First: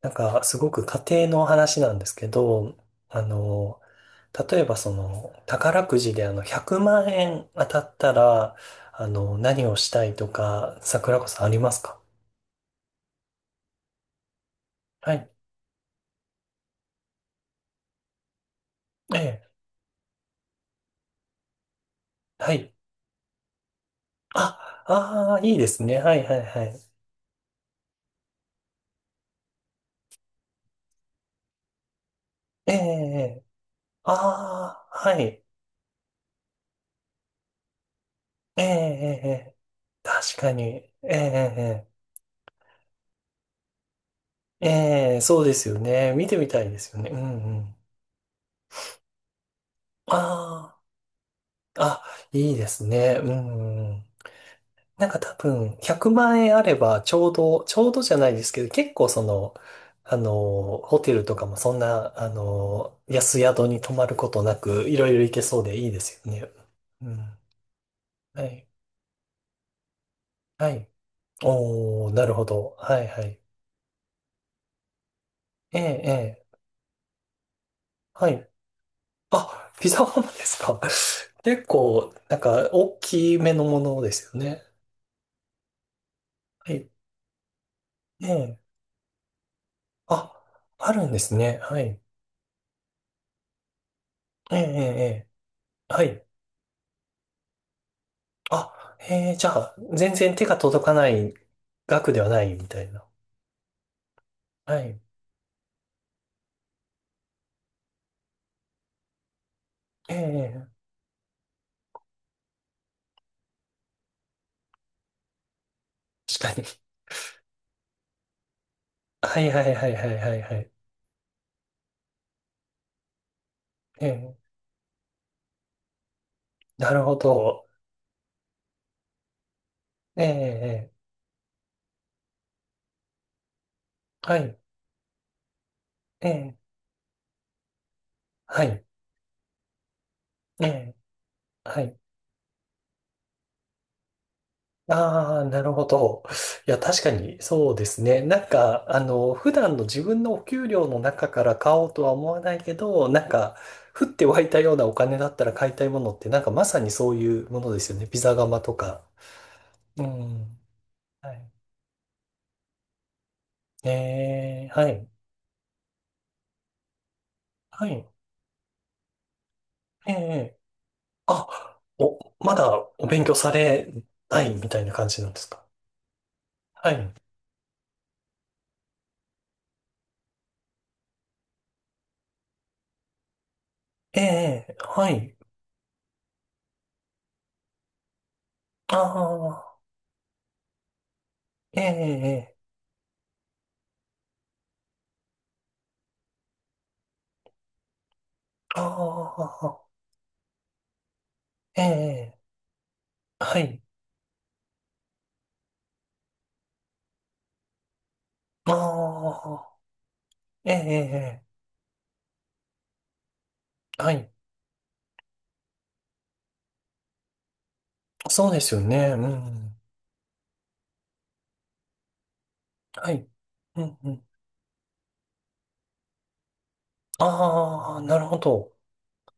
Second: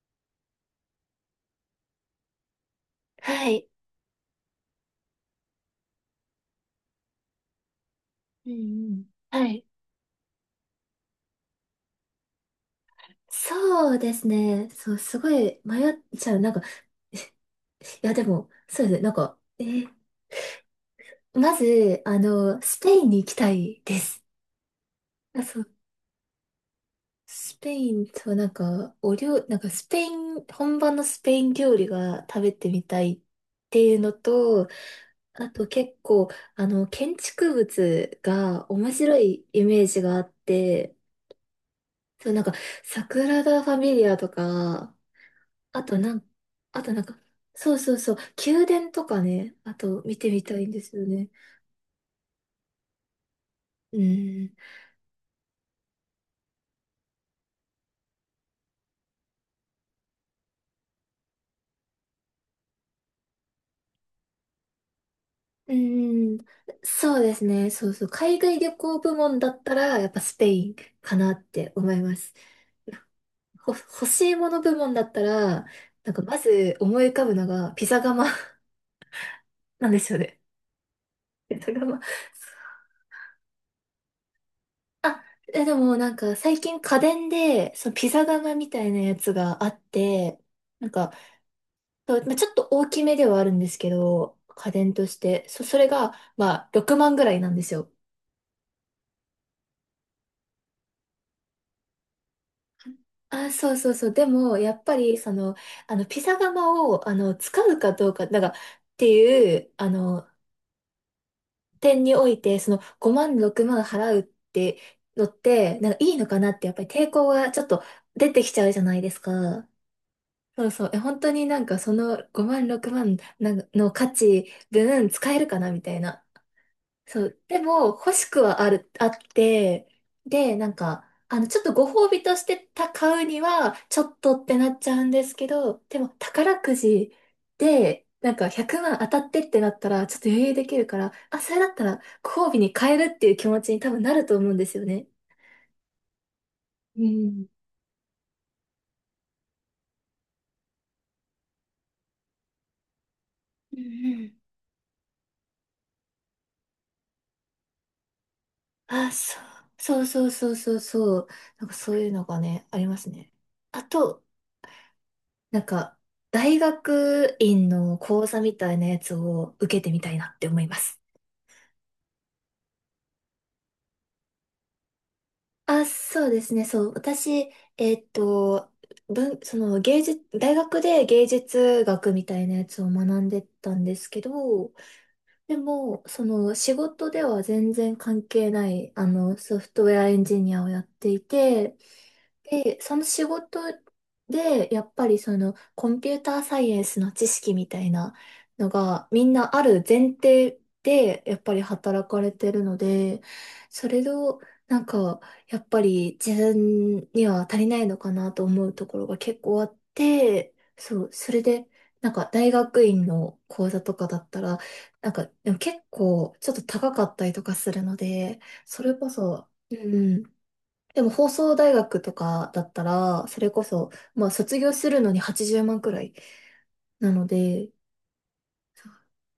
なんか、すごく家庭の話なんですけど、あはい。の、例えばその、宝くじで100万円当たったうんら、うん。はい。何をしたいとか、桜子さんありますか？そうですね。そう、はすごい。い迷っちゃう。なんか、いや、でも、そうですね。ええ。まず、あはの、い。スペインに行きたいです。あ、ああ、あ、いいそでう。すね。はいはいはい。スペインと、なんか、お料、なんか、スペイン、本場のスペイン料理が食べてええ、みたいえっえ。ていうのと、ああ、はい。あと結構、あの、建築物ええ、が面白ええ、えいえ、イメージがあっ確かに。えて、え、そう、なんか、サグラダ・ファミリアとええ、か、ええ、そうですよあとね。な見ん、てみたいであとすよなんね。うか、んうん。そうそうそう、宮殿とかね、あと見てみたいんあですよね。あ、あ、いいですね。うんううん。ん。なんか多分、100万円あれば、ちょうどじゃないですけど、結構その、ホテルとかもそんな、安宿に泊まることなく、いろいろ行けそううでいいですよん。ね。うそうでん。すね。そうそう。海は外い。旅行部門だったら、やっぱスペイはンい。かなって思いおー、まなす。るほど。はい、はい。ほ、欲しいもの部門だったら、ええ、えなんかまえ。ず思い浮かぶのがピザ窯 はい。あ、なピんでザすよハムでね。すか？ピ結ザ窯。構、なんか、大きめのものですよね。あ、え、でもなんか最は近い。家電で、そのピえザ窯え。みたいなやつがあっあ、て、なんあるんかですね。はい。そうまあ、ちょっと大きめではあるんですけど、ええ、ええ。家電としえて。そ、それえ、はが、い。まあ、6万ぐらいなんですよ。あ、へえー、じゃあ、全然手が届かない額ではないみたいな。あ、そうそうそう。でも、やはっぱい。り、その、あの、ピザ窯を、あの、使うかどうか、なんか、っていう、あの、ええ、点において、その、5万、6万払うってのって、なんか、いいのかな確っかに。て、やっぱり抵抗がちょっと出てきちゃうじゃないですはいはか。いはいはいはいはそうい。そう。え、本当になんか、その5万、6万なんかの価ええ、値分使えるかなみたいな。なるほそう。でど。も、欲しくはある、あって、えで、なんええか、え、あの、ちょっとご褒美としてた買うには、ちょっとはっい。てなっちゃうんですけど、でも、え宝え、くじで、なんか、は100い。万当たってってなったら、ちょっと余裕えできるえ、から、あ、それだっはたい。ら、ご褒美に変えるっていう気持ちに多分なると思うんですよね。ああ、なるほど。いや、確うかにん。そうですね。なんか、普段の自分のお給料の中から買おうとは思わないけど、なんか、うん降ってう湧いん、たようなお金だったら買いたいものって、なんかまさにそういうものですよね。ピザ窯とか。あ、そうう、そうん。そうそうそうそう。はい。なんかそういうのがね、ありますね。あと、えー、はい。なんか、大学院はのい。講座みたいなやつを受けてみたえいなってえ、思います。あ、お、まだお勉強されないみたいな感じなんですか？あ、そうですね、そはう。い。私、ーっと、文、その芸術、大学で芸術学みたいなやつを学んでたんですえけど、え、はい。でも、その仕事では全然関係ない、ああの、ソフあ、トウェアエンジニアをやっていて、ええ、で、その仕事で、やっぱりそのコンピューターサイエンスの知識みたいなのあがみんなあるあ、前提で、やっぱり働かれええ、てるので、はい。それをなんか、やっぱり自分には足りないのかなと思うところが結構あっあて、そう、それあ、ええ、で、なんか大学院の講座とかはだっい。たら、なんかでも結構ちょっと高かったりとかするので、そうですよそれね。こうそ、うん。ん。でも放送大学とかだったはい。ら、それこうそ、ん、うまん。あ卒業するのに80万くらいなので、ああ、なるほど。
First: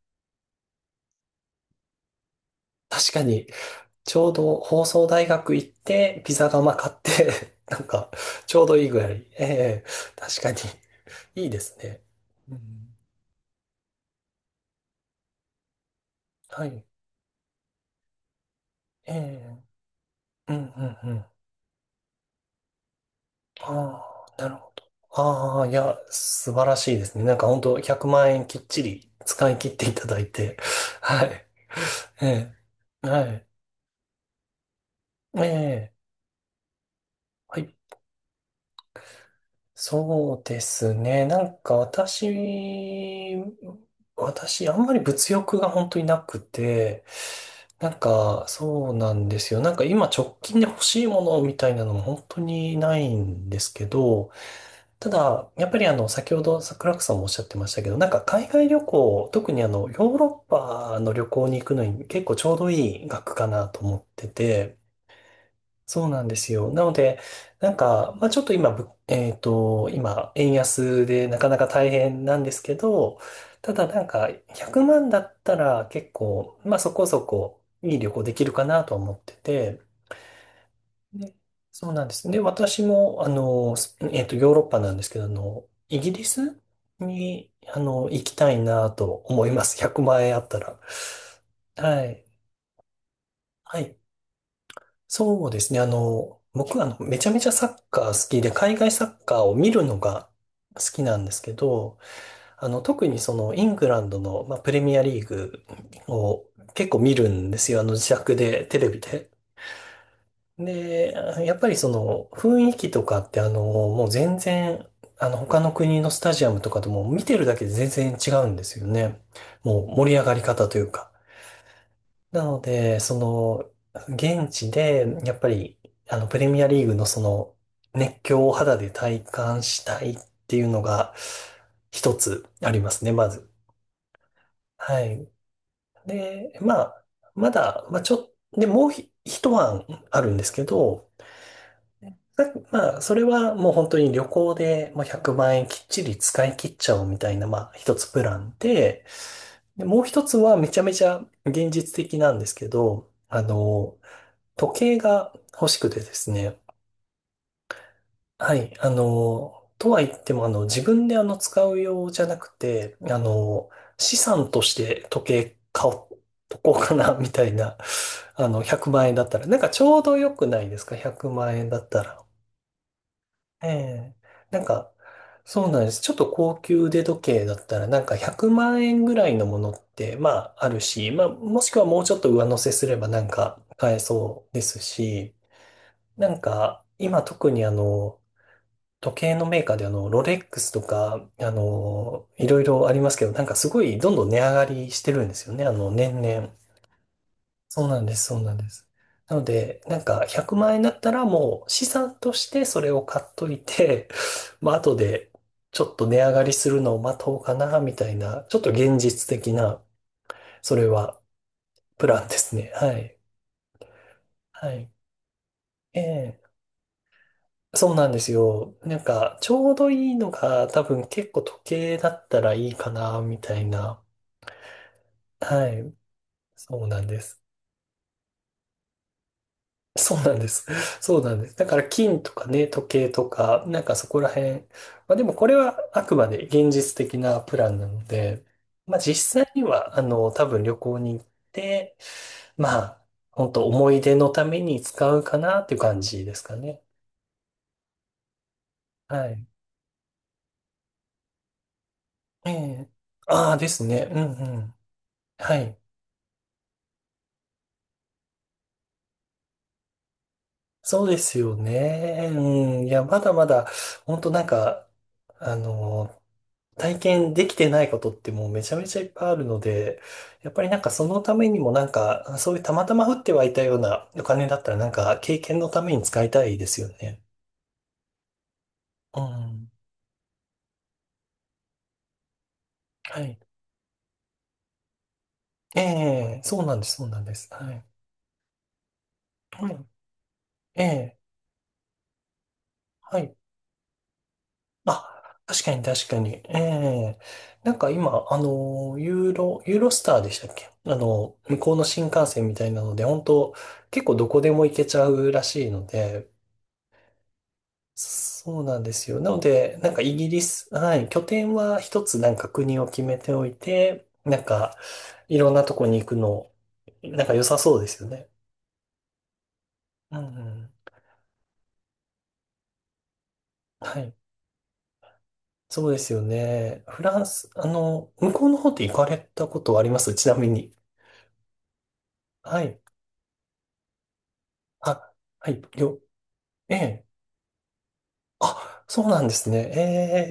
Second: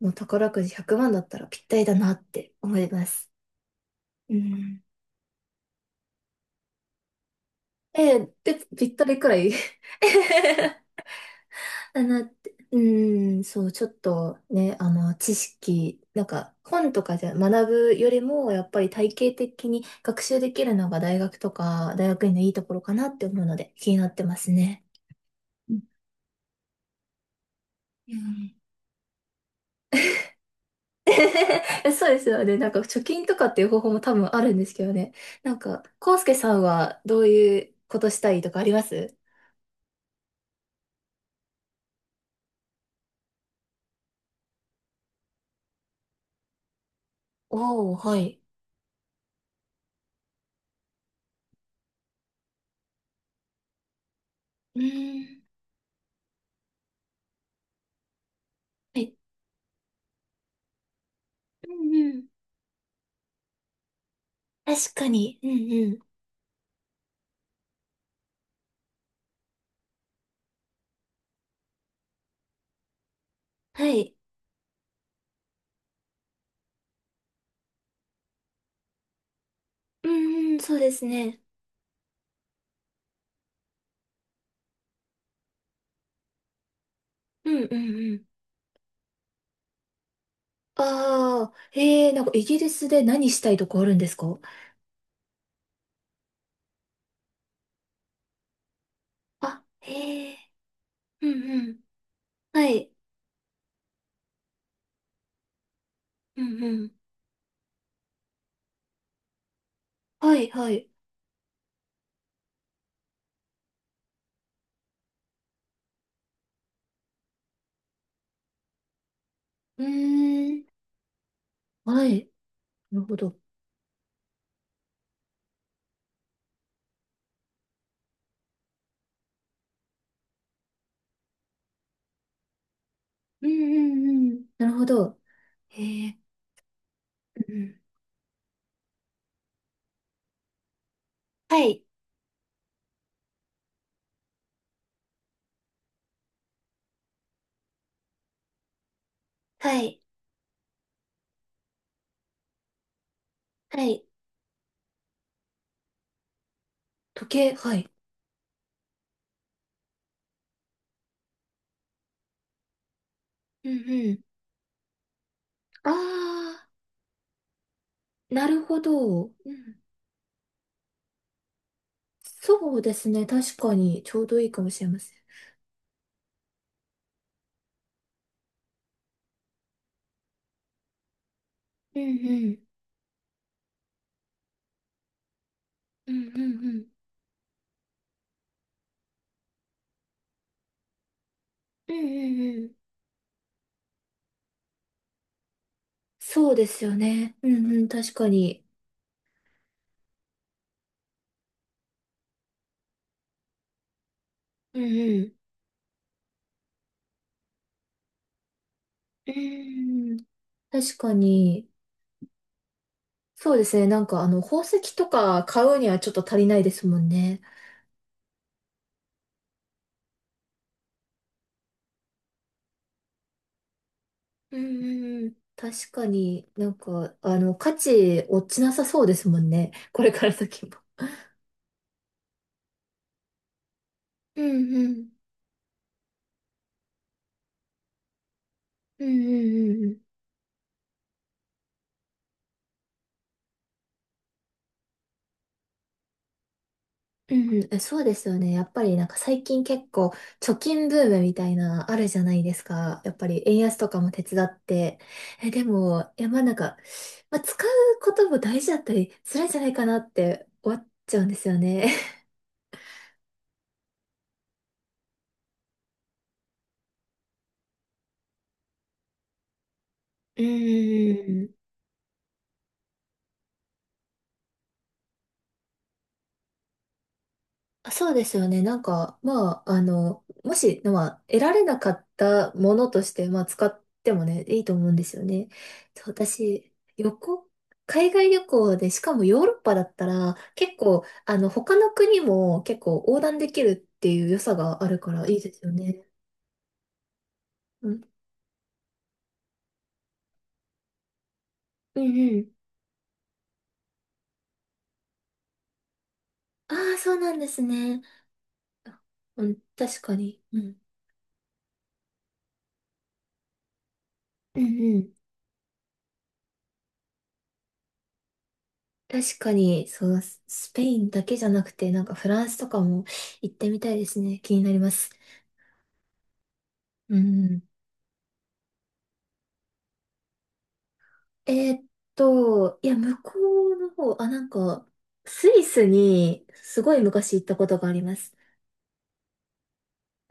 もう宝くじ100万だったらぴったりだなって思いま確かす。に。ちょううどん。放送大学行って、ピザ窯買って なんか、えー、ちょで、うどぴいいっぐたらりい。くらい ええ、確かに。いいですね。だなって。ううん、ん、そう、ちょっとね、あの、知識、なんか、はい。本とかじゃ学ぶよりも、やっぱりえ体系的え、に学習でうん、うきるのん、がう大ん。学とか、大学院のいいところかなって思うので、気になってあまあ、なするほど。ね。ああ、いうんや、素晴らしいですね。なんか本当100う万円ん きっちり使い切っていただいて。はい。そうでえすよね。なんか貯え、は金とかい。っていう方法も多分あるんですけどね。えなんか、え、康介さんはどうはいうい。ことしたいとかあります？そうですね。なんか私、あんまり物欲が本当になくて、なおんー、はい。かそうなんですよ。なんか今直近で欲しいものみたいなのも本当にないんですけど、うたーん。だ、やっぱり先ほど桜子さんもおっしゃってましたけど、なんか海外旅はい。行、特にヨーロッパの旅行に行うくのんにう結ん。構ちょうどいい額かなと思ってて、確かに。うんうそん。うなんですよ。なので、なんか、まあちょっと今、ぶえっと、今、円安でなかなか大変なんですけど、ただはなんい。か、100万だったら結構、まあそこそこいい旅行できるかなと思ってて、うんうん、そうですで、ね。そうなんです。で、私も、あの、スえっと、ヨーロッパなんですけど、イギリスうに、んうんう行ん。きたいなと思います。100万円あったら。ああ、はへえ、ない。んかイギリスで何したいとはかあるい。んですか？そうですね。僕はあのめちゃめちゃサッカー好きで、海外サッカーをあ、見るのがへえ。好きなんうですんけうん。ど、はい。特にそのイングランドの、まあ、プレミアリーグうをんう結ん。構見るんですよ。自宅で、テレビで。はいはい。で、やっぱりその雰囲気とかってもう全然、他の国のスタジアムとかとも見てるだけで全然違うんですよね。もうう盛り上がりーん。方というか。はい。なので、なるほそど。の、現地で、やっぱり、プレミアリーグのその、熱狂を肌で体感したいっていうのが、一つありますね、まうず。んうんうん。なるほはど。い。へえ、で、まあ、まうんうん。だ、まあ、ちょっ、で、もう一案あるんですけど、はい、さまあ、それはもう本当に旅行でもう100万円きっちり使い切っちゃおうみたいな、まあ、一つプランで、はで、もい、う一つはめちゃめちゃ現実的なんですけど、はい。時計が欲しくてですね。時計、はい。はい。とは言っても、自分で使う用じゃなくて、うんう資ん。産として時計あ買おうとあ、こうかな、みたいな。なるほ100ど。万円だうったら。なんかちん。ょうど良くないですか？ 100 万円だったら。そうですね。確えかに、ちえ。ょうどいいなかんもしれか、ません。そうなんです。ちょっと高級腕時計だったら、なんか100万円ぐらいのものって、まあ、あるし、まあ、もしくはうもんうちょっと上う乗ん。せすればなんか買えそうですし、うんなうんんうか、ん。今特に時計のメーカーでロレックスとか、うんういんろいうん。ろありますけど、なんかすごいどんどん値上がりしてるんですよね、年々。そうですよね。うんうそうん。なん確です、かそうなんに。です。なので、なんか100万円だったらもう資産としてそれを買っといて、まあうん後うでん。ちょっと値上がりするのを待とうかな、みたいな、ちょっと現実う的な、ん、それ確かはに。プランですね。はい。そうですね。なんか、あの、宝はい。石とか買うにはちょっと足えりえ、ないですもんね。そうなんですよ。なんか、ちょうどいいのが多分結構時計だったらいいかな、みたいな。うんうんうん。は確い。かになんそうなんか、であす。の、価値落ちなさそうですもんね。これそうからなんです。先も。そうなんです。だから金とかね、時計とか、なんかそこらう辺。んうまあん。でもこれはあくまで現実的なプランなので、まあうんう実際にんうんうは、ん。多分旅行に行って、まあ、本当思い出のために使うかなっていう感じですかね。うんうん。え、そうですよね。やっぱりなんかは最い。近結構貯金ブームみたいなあるじゃないえですえ。か。やっぱりああ、円で安すとかね。もう手ん伝うっん。て。え、はでい。も、いやまあなんか、まあ、使うことも大事だったりするんじゃないかなって思っそうちでゃうんですすよよね。ね。うん。いや、まだまだ、本当なんか、あの、体験できてないことってもうめちゃめちゃいっぱいあるので、うんやうっぱりなんかそのたんうめにん、もなんか、そういうたまたま降ってはいたようなお金だったらなんか経験のために使いたいですよね。そうですよね。なんか、うまん。あ、あの、もし、まあ、得られなかったものとしはて、い。まあ、使ってもね、いいと思うんですよね。えそうえ、そう私、なんです、そう旅なんで行、す。はい。海外旅行で、しかもヨーロッはパだい。ったら、結え構、え、あの、他の国も結構は横い。断できるっていう良さがあるからいあ、いで確すよかにね。確かに。ええ、なんうかん。今、ユーロスターでしたっけ？向こうのう新ん幹う線みん。たいなので、本当結構どこでも行けちゃうらしいので、ああ、そうなんですね。そうなんですよ。なのうん、で、なん確かイかギリに。うス、ん。はい、拠点は一つなんか国を決めておいて、なんうんか、うん。いろんなとこに行くの、なんか良さそうですよね。確かに、そうんうう、ススペん。インだけじゃなくて、なんかフランスとかも行ってみたはいでい。すね。気になります。そうですよね。フうランス、ん。向こうの方って行かれたことはありますちなみに。えーっはい。いや、向こうの方、あ、なんか、あ、スはい、イスにえすごいえ。昔行ったことがあります。あ、そうなんですね。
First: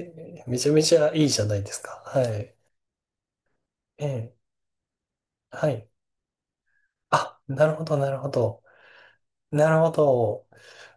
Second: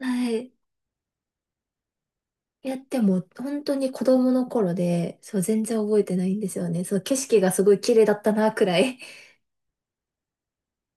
はえ、い。めちゃめちゃいいじゃないですか。はい。いや、でも、本当に子え供え、の頃で、そう、全は然い。覚えてないんですよね。そう、景あ、色がすなごるいほ綺ど、麗なだるっほたな、ど。くらい。なるほど。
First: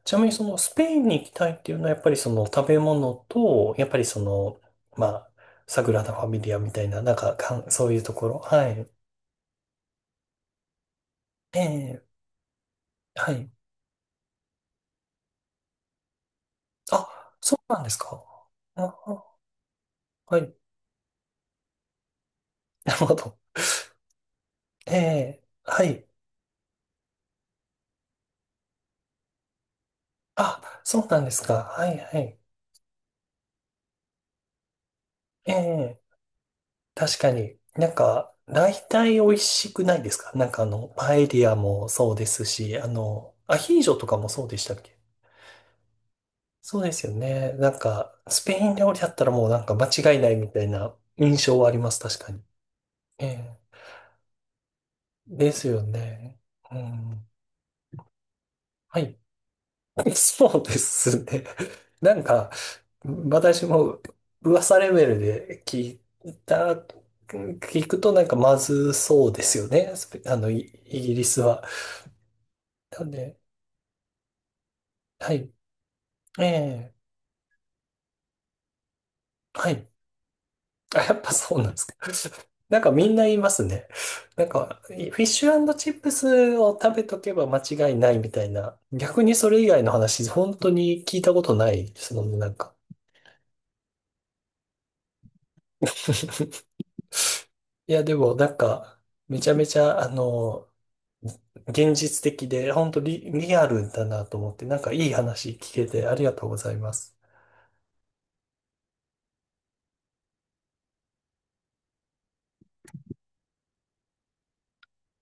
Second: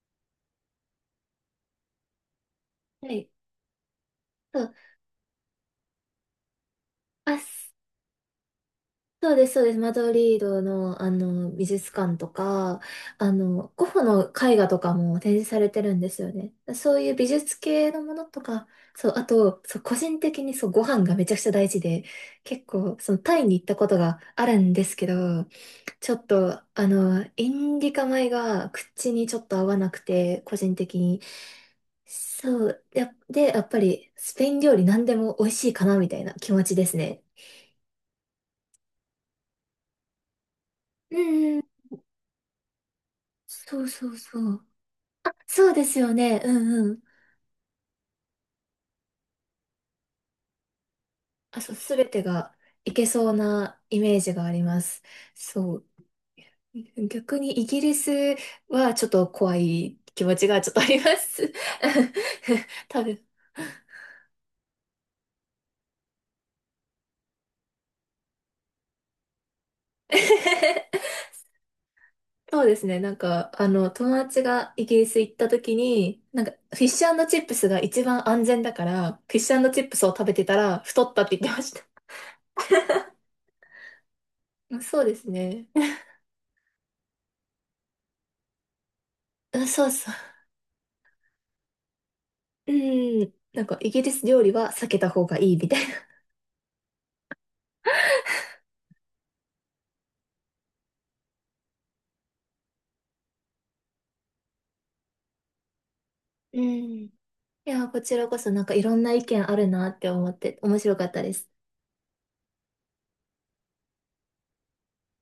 ちなみにそのスペインに行きたいっていうのはやっぱりその食べは物い。と、やっぱりその、そう。まあ、サグラダ・ファミリアみたいな、なんか、あ、そういうところ。はい。そうです、そうです。マドリードの、あの、え美術え、館とか、はあい。の、ゴッホの絵画とかも展示されてるんですよね。そうあ、いう美そ術うなんで系すのもか。のとか、そう、ああ、と、そう、個人は的い。にそう、ご飯がめちゃくちゃ大事で、結な構、るそほの、ど。タイに行ったことがあるんでえすけえ、ど、はい。ちょっと、あの、インディカ米が口にちょっと合わなくて、個人あ、的そうに。なんですか。はい、はい。そう、や、で、やっぱり、スペイン料理何でも美味しいかな、えみえ、たいな気持ちです確ね。かに、なんか、大体美味しくないですか？なんかパうエリアんうん、もそうですし、アヒそーうジョとそかうもそそうでしう。たっけ？そうですよね。うそうんでうん。すよね。なんか、スペイン料理だったらもうなんか間違いないみたいな印象あ、はあそう、りますす、べ確てかに。がいけえそうえ、なイメージがあります。ですそよう。ね。う ん。逆にイギリスははちょっい。と怖い 気持ちそがうちでょっとありますね。す。なんか、多分。私も噂レベルで聞いた、聞くとなんかまずそうですよね。スペあの、イイギ リスは。そうですね。なんなんで、か、あの、友達がイギリス行はったい。時に、なえんか、フィッえ、シュチップスが一番安全だから、フィッシはュチい。ップスを食べてたらあ、太やっったっぱて言っそてうまなんしでた。すか。なんかみんな言いますね。なんうか、ん、そうでフィッすシね。ュチップスを食べとけば間違いないみたいな。逆にそれう以ん外そのうそう。話、本当に聞いたことないですもんね、なんうか。ん。なんかイギリス料理は避けた方がいいみたいな。いや、でもなんか、めちゃめちゃ、現実的で、本当リアルだなと思って、なんかいい話聞けてありがとうごうざいまん。いす。や、こちらこそなんかいろんな意見あるなって思って面白かったです。